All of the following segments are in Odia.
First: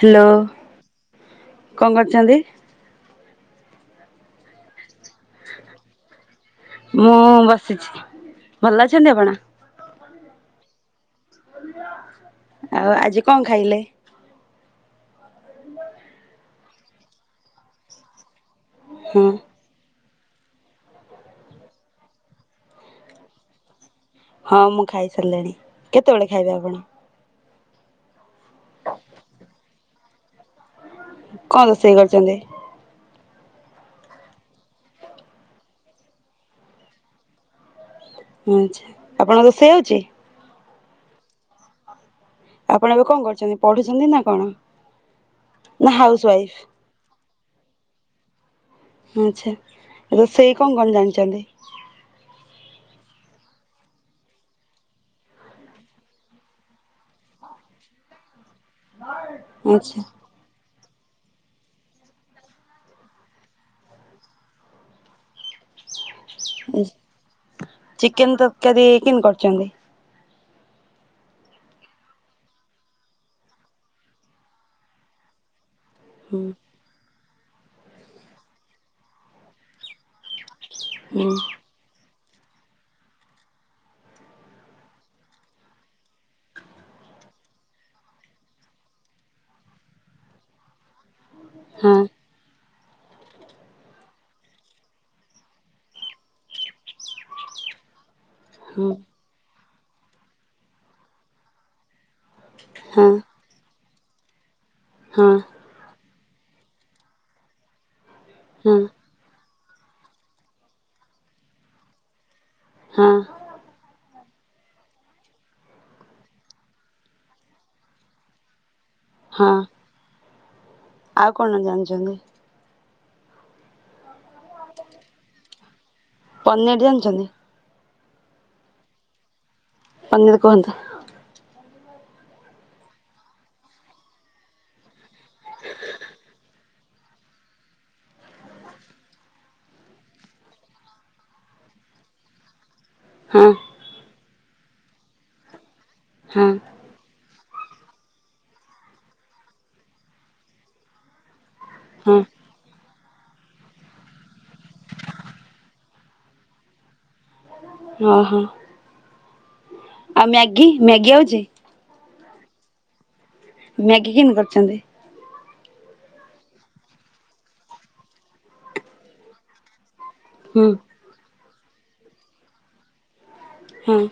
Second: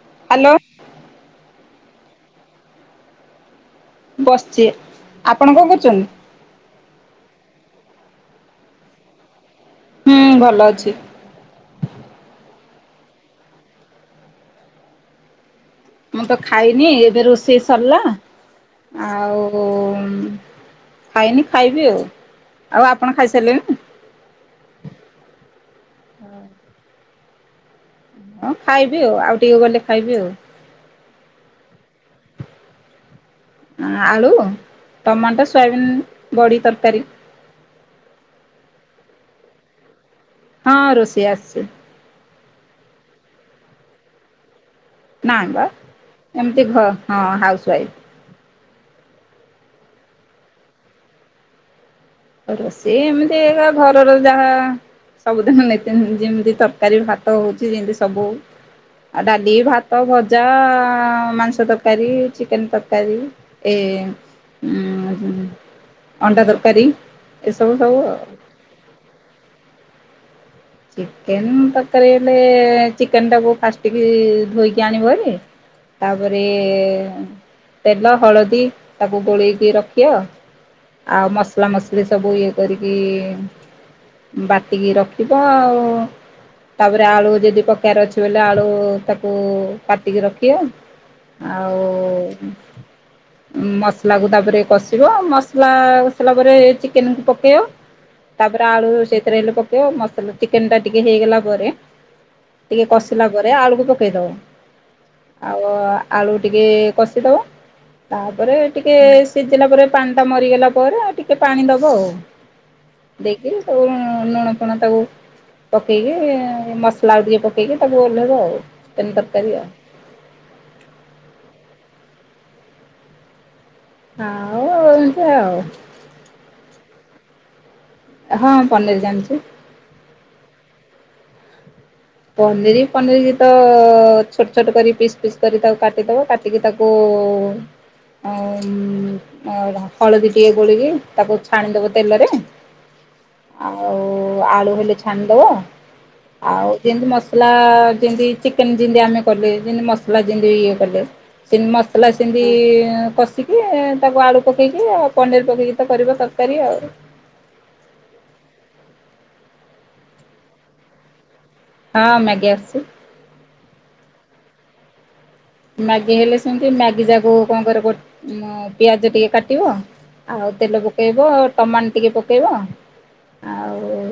ହ୍ୟାଲୋ। କଣ କରୁଛନ୍ତି? ବସିଚି। ଆପଣ କଣ କରୁଛନ୍ତି? ସିଚି ଭଲ ଅଛନ୍ତି ଆପଣ? ହୁଁ ଭଲ ଅଛି। [inaudible] ଆଉ ଆଜି କଣ ଖାଇଲେ? ମୁଁ ତ ଖାଇନି ଏବେ ରୋଷେଇ ସରିଲା। ହଁ ଆଉ ଖାଇନି ଖାଇବି ଆଉ ଆଉ ଆପଣ ଖାଇସାରିଲେଣି? ହଁ ମୁଁ ଖାଇ ସାରିଲିଣି କେତେବେଳେ ଖାଇବେ ଆପଣ? ହଁ ଖାଇବି ଆଉ ଆଉ ଟିକେ ଗଲେ ଖାଇବି ଆଉ। କଣ ରୋଷେଇ କରିଛନ୍ତି? ଆଳୁ ଟମାଟୋ ସୋୟାବିନ୍ ବଡି ତରକାରୀ। ଆଛା ଆପଣଙ୍କ ରୋଷେଇ ଆଉଛି। ହଁ ରୋଷେଇ ଆସୁଛି। ଆପଣ ଏବେ କଣ କରୁଛନ୍ତି ପଢୁଛନ୍ତି ନା କଣ? ନାଇଁ ବା ନା ହାଉସ ୱାଇଫ୍? ଏମିତି ଘ ହଁ ହାଉ ୱାଇଫ। ଆଛା ଏ ରୋଷେଇ କଣ କଣ ଜାଣିଛନ୍ତି? ରୋଷେଇ ଏମିତି ଘରର ଯାହା ସବୁଦିନ ନିତୀ ଯେମିତି ତରକାରୀ ଭାତ ହଉଛି ଯେମିତି ସବୁ ଆଉ ଡାଲି ଆଚ୍ଛା। ଭାତ ଭଜା ଆ ହଁ ମାଂସ ତରକାରୀ ଚିକେନ ତରକାରୀ ଏ ଅଣ୍ଡା ତରକାରୀ। ଏସବୁ ସବୁ ଆଉ। ଚିକେନ ତରକାରି କେମତି କରୁଛନ୍ତି? ଚିକେନ ତରକାରୀ ହେଲେ ଚିକେନ ଟାକୁ ଫାଷ୍ଟକିରି ଧୋଇକି ଆଣିବହାରି। ହୁଁ ତାପରେ ଏ ତେଲ ହଳଦୀ ତାକୁ ଗୋଳେଇକି ରଖିବ। ହୁଁ ଆଉ ମସଲା ମସଲି ସ୍ ସବୁ ଇଏ କରିକି ବାଟିକି ରଖିଵୁ ତ ଆଉ ତାପରେ ଆଳୁ ଯଦି ପକେଵାର ଅଛି ବୋଲେ ଆଳୁ ତାକୁ କାଟିକି ରଖିବ। ଆଉ ହଁ ଉ ମସଲାକୁ ତାପରେ କଷିବ ମସଲା କଷିଲା ପରେ ଚିକେନକୁ ପକେଇବ। ତାପରେ ହଁ ଆଳୁ ସେଇଥିରେ ହେଲେ ତୋ ମ ଟୁ ଚିକେନ ଟା ଟିକେ ହେଇଗଲା ପରେ। ଟିକେ ହଁ କସିଲା ପରେ ଆଳୁକୁ ପକ କେଇଦବ। ହଁ ଆଉ। ଆଳୁ ଟିକେ କଷିଦବ ତାପରେ ହଁ ଟିକିଏ ସିଝିଲା ପରେ ପାଣିଟା ମରିଗଲା ପରେ ଆଉ ଟିକେ ପାଣି ଦବ ଆଉ ହଁ ଦେଇକି ତାକୁ ଲୁଣ ଫୁଣ ତାକୁ ପକେଇକି ମସଲା ଆଉ ଟିକେ ପକେଇକି ତାକୁ ଓଲ୍ହେଇବ ଆଉ। ଚିକେନ ହଁ ତରକାରୀ ଆ ଆଉ କଣ ଜାଣିଛନ୍ତି? ଆଉ ଆଉ ଏନ୍ତି ଆଉ। ପନିରି ଜାଣିଛନ୍ତି? ହଁ ପନିରି ଜାଣିଛି। ପନିରି କୁହନ୍ତୁ। ପନିରି ପନିରି ତ ଛୋଟ ଛୋଟ କରି ପିସ୍ ପିସ୍ କରି ତାକୁ କାଟିଦେବ କାଟିକି ତାକୁ ହଳଦୀ ଟିକେ ଗୋଳେଇକି ତାକୁ ଛାଣିଦେବ ତେଲରେ ହଁ ଆଉ ଆଳୁ ହେଲେ ଛାଣିଦବ ହଁ ଆଉ। ଯେମିତି ମସଲା ଯେମିତି ଚିକେନ ଯେମିତି ଆମେ କଲେ ଯେମତି ମସଲା ଯେମିତି ଇଏ କଲେ ସେମତି ମସଲା ହଁ ସେମିତି କଷିକି ତାକୁ ଆଳୁ ପକେଇକି ଆଉ ପନିରି ପକେଇକି ତ କରିବ ତରକାରୀ ଆଉ। ହଁ ହଁ। ଆଉ ମ୍ୟାଗି ମ୍ୟାଗି ଆଉଛି? ହଁ ମ୍ୟାଗି ଆସିଛି। ମ୍ୟାଗି କେନ୍ତି କରୁଛନ୍ତି। ମ୍ୟାଗି ହେଲେ ସେମିତି ମ୍ୟାଗି ଯାକୁ କଣ କରିବ ପିଆଜ ଟିକେ କାଟିବ। ଆଉ ହୁଁ ତେଲ ପକେଇବ। ଟମା ଟିକେ ପକେଇବ। ଆଉ ହଁ ଏ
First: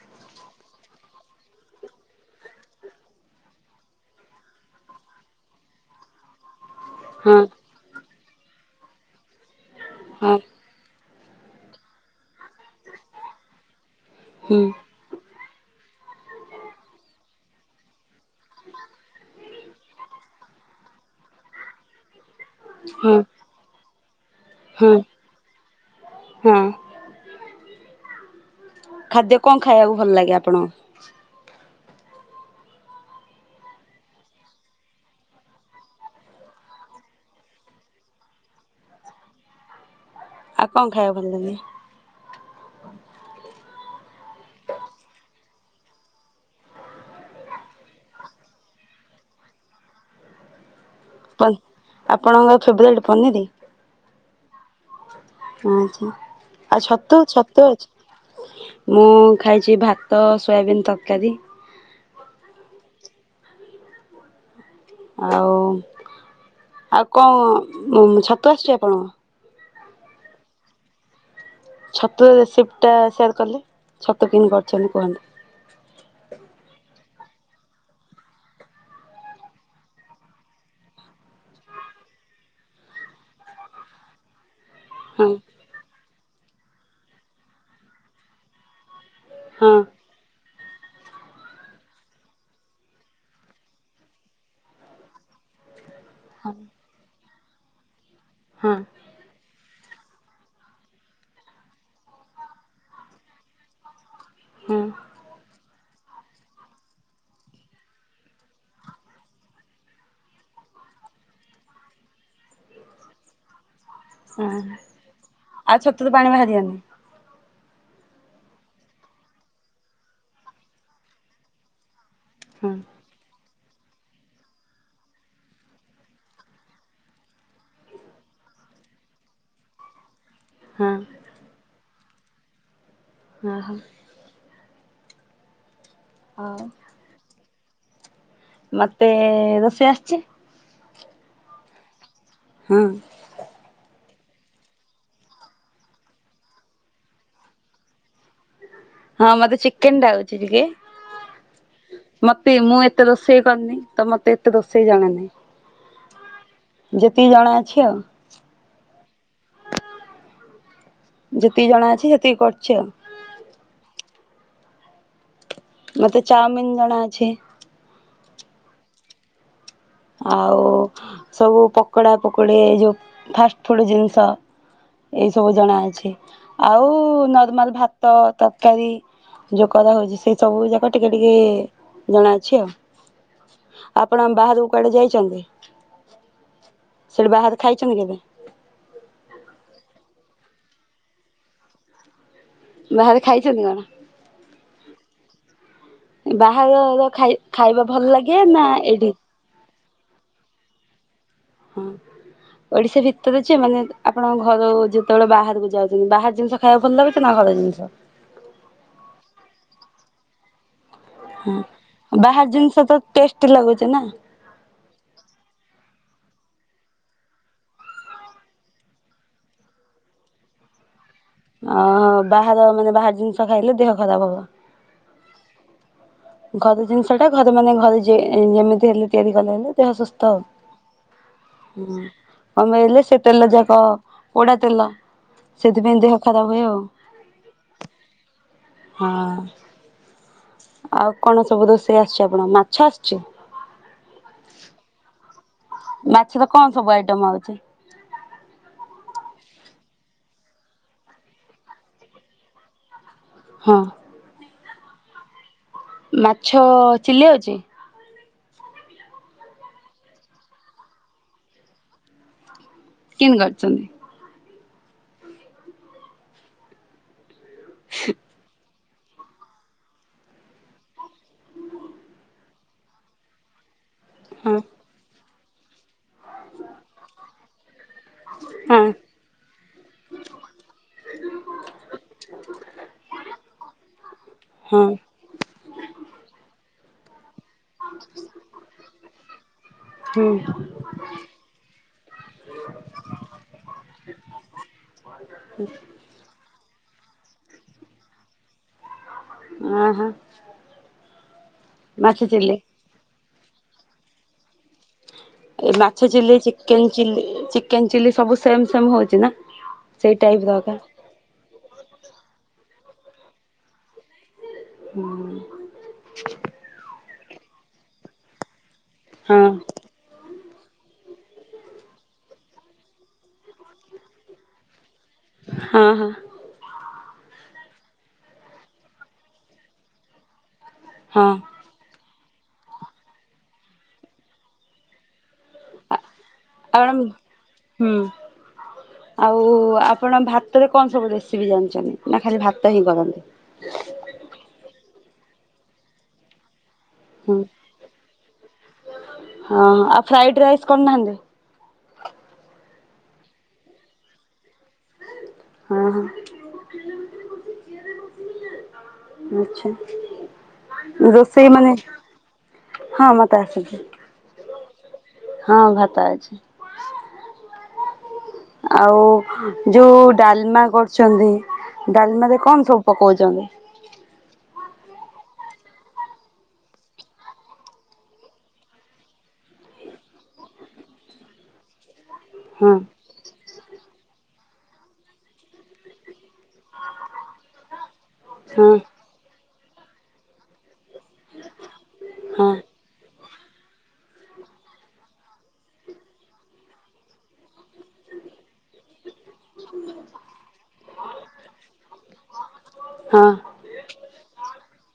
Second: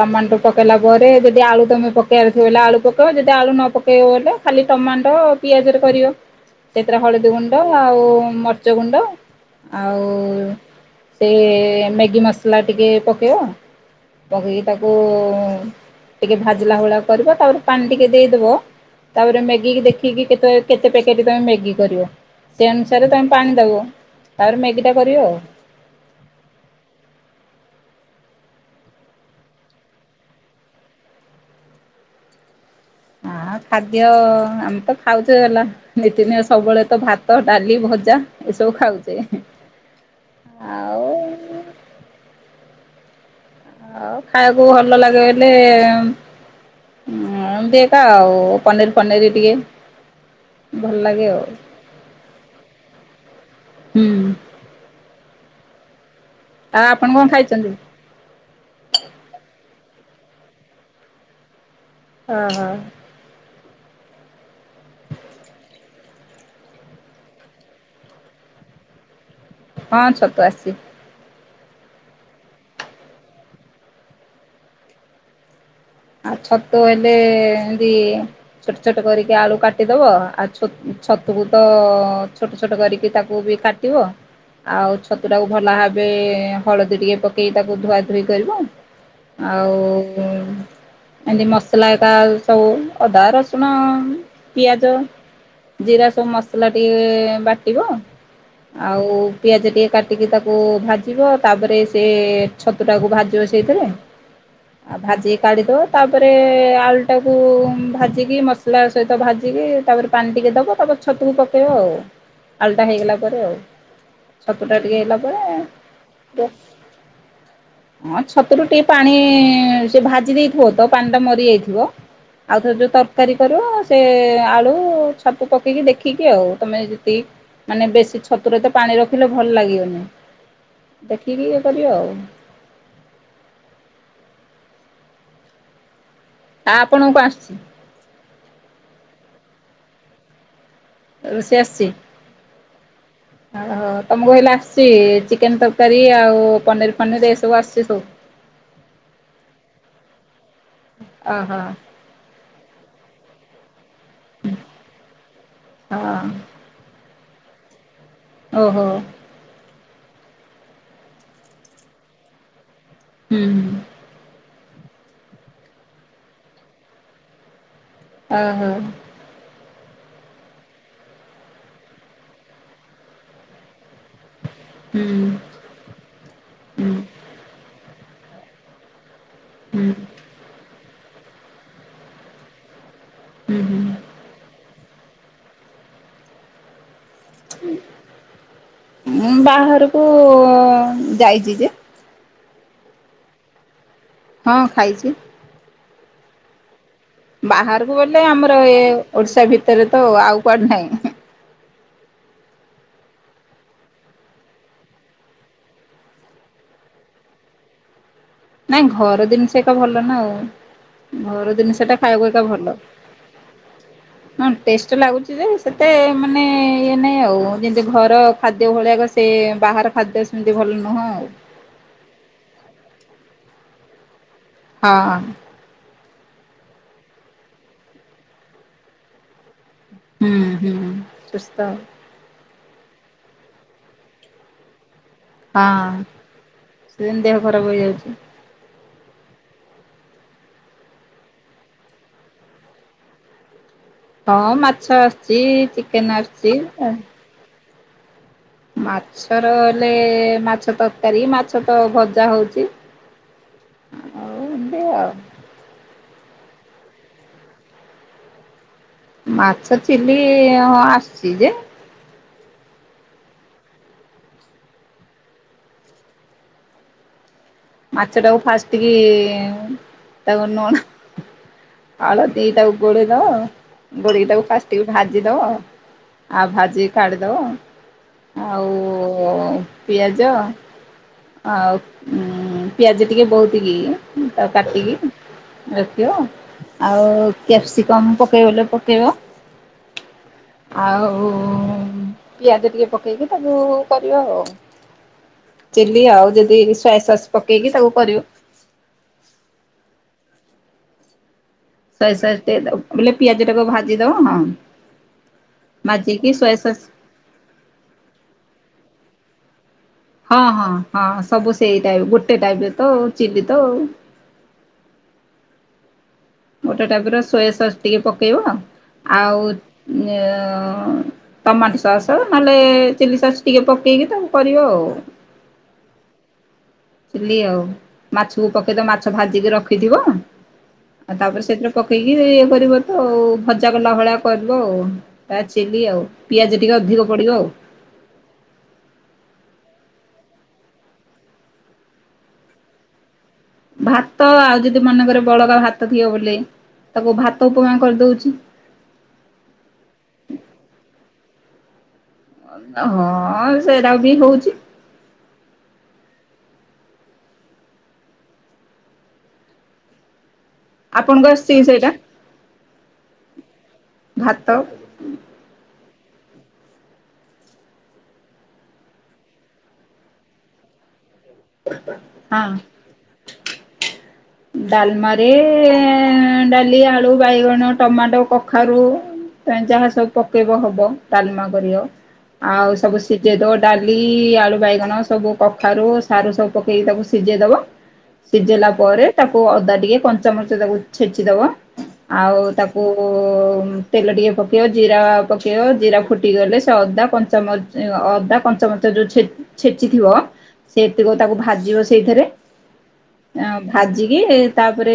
ଟମାଟୋ ପକାଇଲା ପରେ ଯଦି ଆଳୁ ତୁମେ ପକାଇବାର ଥିବ ବଲେ ଆଳୁ ପକାଇବ ଯଦି ଆଳୁ ନ ପକାଇବ ବଲେ ଖାଲି ଟମାଟ ପିଆଜ ରେ କରିବ ସେଥିରେ ହଳଦୀ ହଁ ଗୁଣ୍ଡ ଆଉ ମରିଚ ଗୁଣ୍ଡ। ଆଉ ହଁ ସେ ମ୍ୟାଗି ମସଲା ଟିକେ ପକେଇବ। ହୁଁ ପକେଇକି ତାକୁ ଟିକେ ଭାଜିଲା ଭଳିଆ କରିବ ତାପରେ ପାଣି ଟିକେ ଦେଇଦବ ତାପରେ ମ୍ୟାଗି କି ଦେଖି ଦେଖିକି କେତେ ପ୍ୟାକେଟ ପାଇଁ ମ୍ୟାଗି କରିବ। ସେ ଅନୁସାରେ ହଁ ତମେ ପାଣି ଦବ। ତାପରେ ମ୍ୟାଗି ଟା ହଁ କରିବ ଆଉ। ହଁ ଖାଦ୍ୟ କଣ ଖାଇବାକୁ ଭଲ ଲାଗେ ଆପଣ। ଆଁ ଖାଦ୍ୟ ଆମେ ତ ଖାଉଚେ ହେଲା ନିତିି ଦିନ ସବୁବେଳେ ତ ଭାତ ଡାଲି ଭଜା ଏସବୁ ଖାଉଚେ। ଆଉ କଁ ଖାଇବାକୁ ଭଲ ଲାଗେ? ଆଉ ଖାଇବାକୁ ଭଲ ଲାଗେ ବଲେ ଉଁ ଏମତି ଏକା ଆଉ ପନିର ଫନିର ଟିକେ। ଭଲ ଲାଗେ ଆଉ। କନ୍ ଆପଣଙ୍କ ଫେବରେଟ ପନିର? ହୁଁ ଆଚ୍ଛା। ଆଉ ଆପଣ ଛତୁ କଣ ଛତୁ ଖାଇଛନ୍ତି? ଅଛି ମୁଁ ଖାଇଚି ଭା ତ ସୋୟାବିନ ତକାରି ହ ହ। ଆଉ ଆଉ କଁ ଛତୁ ଉଁ ଆସୁଚି ଆପଣଙ୍କ ହଁ ଛତୁ ଅସଚି। ଛତୁର ରେସିପଟା ସେୟାର୍ କଲେ ଛତୁ କେନ୍ କରଛନ୍ତି କୁହନ୍ତୁ। ଆ ଛତୁ ଏଲ ଲେ ଏନ୍ତି ଛୋଟ ଛୋଟ କରିକି ଆଳୁ କାଟିଦବ। ଆ ଛ ଛତୁକୁ ତ ଛୋଟ ଛୋଟ କରିକି ତାକୁ ବି କାଟିବ। ଆଉ ହଁ ଛତୁଟାକୁ ଭଲ ଭାବେ ହଳଦୀ ଟିକେ ପକେଇ ତାକୁ ଧୁଆ ଧୋଇ କରିବ। ହଁ ଆଉ ଏନ୍ତି ମସଲା ଏକା ସବୁ ଅଦା ରସୁଣ ପିଆଜ ଜିରା ସବୁ ହଁ ମସଲା ଟିଏ ବାଟିବ ଆଉ ପିଆଜ ଟିଏ କାଟିକି ତାକୁ ଭାଜିବ ତାପରେ ସେ ଛତୁଟାକୁ ଭାଜିବ ସେଇଥିରେ। ହଁ ଆଉ ଭାଜି କାଢି ଦଅ ତାପରେ ଆଳୁଟାକୁ ଭାଜିକି ମସଲା ସହିତ ଭାଜିକି ତାପରେ ପାଣି ଟିକେ ଦବ ତାପରେ ଛତୁକୁ ପକାଇବ ଆଉ। ଆଳୁଟା ହେଇଗଲା ପରେ ଆଉ। ହଁ ଛତୁଟା ଟିକେ ହେଇଗଲା ପରେ ଆଉ ଛତୁରୁ ପାଣି ବାହାରିବନି। ହଁ ଛତୁରୁ ଟିଏ ପାଣି ସେ ଭାଜି ଦେଇ ବୁ ତ ପାଣିଟା ମରିଯାଇଥିବ। ହଁ ଆଉଥର ଯୋଉ ତରକାରୀ କରିବ ସେ ଆଳୁ ଛତୁ ପକେଇକି ଦେଖିକି ଆଉ ତମେ ଯେତି ମାନେ ବେଶୀ ଛତୁରେ ତ ପାଣି ରଖିଲେ ଭଲ ଲାଗିବନି। ହଁ ଦେଖିକି ଇଏ କରିବ ଆଉ। ହଁ ହଁ। ହଉ ଆ ଆପଣଙ୍କୁ ଆସୁଚି। ମତେ ରୋଷେଇ ଆସଚି। ରୋଷେଇ ଆସଚି। ହଁ। ଆଉ ହ ତମକୁ ହେଲେ ଆସଚି ଚିକେନ ତରକାରୀ ଆଉ ପନିର ଫନିର ଏସବୁ ଆସୁଚି ସବୁ। ହଁ ମତେ ଚିକେନ ଟା ହଉଛି ଟିକେ ଓହୋ ସେ ମୁଁ ଏତେ ରୋଷେଇ କରିନି। ତ ମତେ ଏତେ ରୋଷେଇ ଜଣା ହଁ ନାହିଁ। ତିକି ଜଣାଅଛି ଆଉ। ଓହୋ। ଯେତିକି ଜଣା ଅଛି ସେତିକି କରୁଛି ଆଉ। ହୁଁ ହ ମତେ ଚାଉମିିନ ଜଣା ଅଛି। ଓ ହୋ ଆଉ ସବୁ ପକୋଡା ପକୋଡି ଯୋଉ ଫାଷ୍ଟ ଫୁଡ ଜିନିଷ ହୁଁ ଏଇ ସବୁ ଜଣା ଅଛି ଆଉ ହୁଁ ନର୍ମାଲ ଭାତ। ତ ତକାରୀ ଯୋଉ ହୁଁ କରା ହଉଛି ସେଇ ସବୁ ଜାକ ଟିକେ ଟିକେ ଜଣାଅଛି ଆଉ। ହୁଁ ହୁଁ ଆପେଣ ବାହାରୁ ପଡି ଯାଇଛନ୍ତି। ସେଠି ବାହାରେ ଖାଇଛନ୍ତି କେବେ ବାହାରୁ କୁ ଯାଇଛି ଯେ ବାହାରେ ଖାଇଛନ୍ତି କଣ? ହଁ ଖାଇଛି। ବାହାରର ଖାଇ ଖାଇବା ବାହାରକୁ ଭଲ ବଲେ ଲାଗେ ଆମର ନା ଏ ଏଇଠି ଓଡିଶା ଭିତରେ ତ ଆଉ କୁଆଡ଼େ ନାହିଁ। ହଁ ଓଡିଶା ଭିତରେ ଯେ ମାନେ ଆପଣଙ୍କ ଘର ଯେତେବେଳେ ବାହାରକୁ ଯାଉଛନ୍ତି ବାହାର ଜିନିଷ ଖାଇବାକୁ ଭଲ ଲାଗୁଛି ନା ଘର ଜିନିଷ? ନାଇଁ ଘର ଜିନିଷ ଏକ ଭଲ ନା ଆଉ। ଘର ହଁ ଜିନିଷ ଟା ଖାଇବାକୁ ଏକା ବାହାର ଭଲ ଜିନିଷ ତ ଟେଷ୍ଟି ଲାଗୁଛି ନା ହଁ ଟେଷ୍ଟ ଲାଗୁଛି ଯେ ଏତେ ମାନେ ଇଏ ନାହିଁ ଆଉ ଯେମିତି ଘର ଖାଦ୍ୟ ଭଳିଆକ ସେ ବାହାର ଖାଦ୍ୟ ସେମିତି ଭଲ ନୁହେଁ ଆଉ। ଅହ ବାହାର ମାନେ ବାହାର ଜିନିଷ ଖାଇଲେ ଦେହ ଖରାପ ହବ। ହଁ ଘରେ ଜିନିଷ ଟା ଘରେ ମାନେ ଘରେ ଯେମିତି ହେଲେ ତିଆରି କଲେ ହେଲେ। ଦେହ ସୁସ୍ଥ ହୁଁ ଆଉ। ହୁଁ ସୁସ୍ଥ କମେଇଲେ ସେ ତେଲ ଯାକ ପୋଡା ତେଲ। ହଁ ସେଥିପାଇଁ ଦେହ ଖରାପ ହୁଏ ଆଉ। ସେଦିନ ଦେହ ଖରାପ ହେଇଯାଉଛି ହଁ ଆଉ କଣ ସବୁ ରୋଷେଇ ଆସିଛି ଆପଣ ମାଛ ଆସିଛି? ହଁ ମାଛ ଆସ ମାଛ ତ କଣ ସବୁ ଆଇଟମ ହଉଛି? ମାଛର ହେଲେ ମାଛ ତରକାରୀ ମାଛ ତ ଭଜା ହଉଚି। ହଁ ଚି ଆଉ। ମାଛ ଚିଲି ଆଉଚି। ମାଛ ଚିଲି ଇ-ଇ ଆସୁଛି ଯେ କିନ୍ କରିଛନ୍ତି? ମାଛଟା କୁ ଫାଷ୍ଟ୍ ଏତିକି ତାକୁ ନ ଆଳତି ତାକୁ ଗୋଳେଇ ଦବ ଗୋଳିକି ତାକୁ ହଁ ଫାଷ୍ଟ୍ ଟିକେ ଭାଜି ଇ ଦବ ଆଉ ଭାଜିକି କାଢିଦବ। ଆଉ ହଁ ଉ-ଉ-ଉ ପିଆଜ ଆଉ ଉ ପିଆଜ ଟିକେ ବହୁତି କି ତା ହଁ କାଟିକି ରଖିବ। ଆଉ କ୍ୟାପ୍ସିକମ୍ ପକେଇବଲେ ପକେଇବ ହୁଁ ଆଉ ପିଆଜ ଟିକେ ପକେଇକି ତାକୁ କରିବ ଆଉ। ଚିଲି ଆଉ ଯଦି ପାଏ ସସ୍ ପକେଇକି ତାକୁ କରିବ। ଆଁ ହାଁ। ସୋଏ ସସ୍ ଟିକେ ଦେବ ବୋଲେ ପିଆଜ ତାକୁ ଭାଜିଦବ। ଏ ମାଛ ଭାଜିକି chilli soya sauce chicken chilli chicken chilli ସବୁ ସେମ୍ ସେମ୍ ହଉଛି ନା। ସେଇ ହଁ ଟାଇପ ର ହଁ ଏକା ହଁ ସବୁ ସେଇ ଟାଇପ୍ ଗୋଟେ ଟାଇପର ତ। ଚିଲି ତ ଅ। ହୁଁମ୍। ଗୋଟେ ଟାଇପ୍ ର ସୋୟା ସସ୍ ଟିକେ ପକେଇବ। ଆଉ ହଁ। ୟ-ୟ-ୟ ଟମାଟୋ ସସ୍ ନହେଲେ ଚିଲି ସସ୍ ଟିକେ ପକେଇକି ତାକୁ କରିବ ଅ-ଅ। ହଁ ହଁ। ଚିଲି ଆଉ ମାଛକୁ ପକେଇଦବ ମାଛ ଭାଜିକି ରଖିଥିବ। ଆ ହଁ ତାପରେ ସେଥିରେ ପକେଇ ଇଏ ଏ-ଏ କରିବ ତ ଭଜା କଲା ଭଳିଆ କରିବ। ତା ଚିଲି ଆଉ ପିଆଜ ଟିକେ ଆଉ ଅଧିକ ମ୍ୟାଡ଼ାମ ପଡିବ। ହୁଁ। ଆଉ ଆପଣ ଭାତରେ କଣ ସବୁ ରେସିପି ଜାଣିଛନ୍ତି ନା ଖାଲି ଭାତ ହିଁ କରନ୍ତି? ଭାତ ଆଉ ଯ ଦି ମନେକର ବଳକା ଭାତ ଥିବ ବୋଲେ ହୁଁ ହଁ ଆଉ ଫ୍ରାଇଡ୍ ରାଇସ୍ କରୁ ନାହାନ୍ତି? ହଁ ସେଇଟା ବି ହୋଉଚି। ହଁ ହ [inaudible] ଆଛା। ଆପଣଙ୍କୁ ରୋଷେଇ ଆସିଛି ମାନେ ସେଇଟା ହଁ ମା ତାସିକ [unintelligible] ଭାତ ହଁ ଭାତା ଅଛି। ଆଉ ଯୋଉ ଡାଲମା କରୁ ଛନ୍ତି ଡାଲମାରେ ହଁ କଣ ସବୁ ପକାଉଛନ୍ତି? ଡାଲମାରେ ଡାଲି ଆଳୁ ବାଇଗଣ ଟମାଟୋ କଖାରୁ ଯାହା ସବୁ ପକେଇବ ହବ ଡାଲମା କରିବ। ଆଉ ହଁ ସବୁ ଶୀ ସିଝେଇଦ ଡାଲି ଆଳୁ ବାଇଗଣ ସବୁ କଫାରୁ ସାରୁ ସବୁ ପକେଇକି ତାକୁ ସିଝେଇ ଦବ। ସିଝେଇଲା ହଁ ପରେ ତାକୁ ଅଦା ଟିକେ କଞ୍ଚାମଚ ତାକୁ ଛେଚିଦବ ଆଉ ହଁ ତାକୁ ତେଲ ଟିକେ ପକେଇବ ଜିରା ପକେଇବ ଜିରା ଫୁଟିଗଲେ ସେ ଅଦା କଞ୍ଚାମରିଚ ଅଦା କଞ୍ଚାମରିଚ ଯେଉଁ ଛେଚିଥିବ ସେ ଏତିକ ତାକୁ ଭାଜିବ ସେଇଥିରେ ହଁ ହଁ ଭାଜିକି ତାପରେ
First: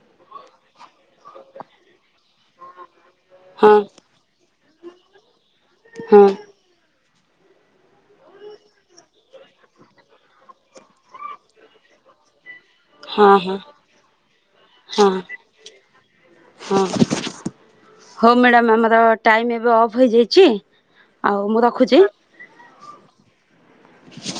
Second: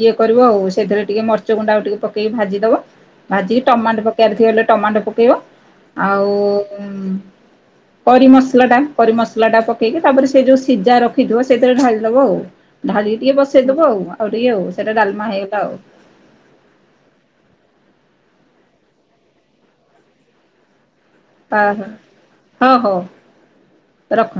ଇଏ କରିବ ଆଉ ସେଥିରେ ଟିକେ ମରିଚ ଗୁଣ୍ଡ ଆଉ ଟିକେ ପକେଇକି ଭାଜିଦବ ଭାଜିକି ହଁ ହଁ ଟମାଟୋ ପକେଇବାର ଥିବ ହେଲେ ଟମାଟୋ ପକେଇବ ଆଉ ହଁ କରିମସଲାଟା କରିମସଲାଟା ପକେଇକି ତାପରେ ସେ ଯେଉଁ ସିଝା ରଖ ିବ ସେଇଥିରେ ଢାଲିଦବଆଉ ଢାଳି ଟିକେ ହଁ। ହଁ ବସେଇଦବ ଆଉ ହଉ ଟିକେ ଆଉ ସେଟା ଡାଲମା ହଁ ହେଇଗଲା ଆଉ। ହଉ ମ୍ୟାଡ଼ାାମ ଆମର ଟାଇମ ଏବେ ଅଫ୍ ହେଇଯାଇଛି। ଆଉ ହ ମୁଁ ହ ରଖୁଛି। ହଁ ହଉ ରଖ।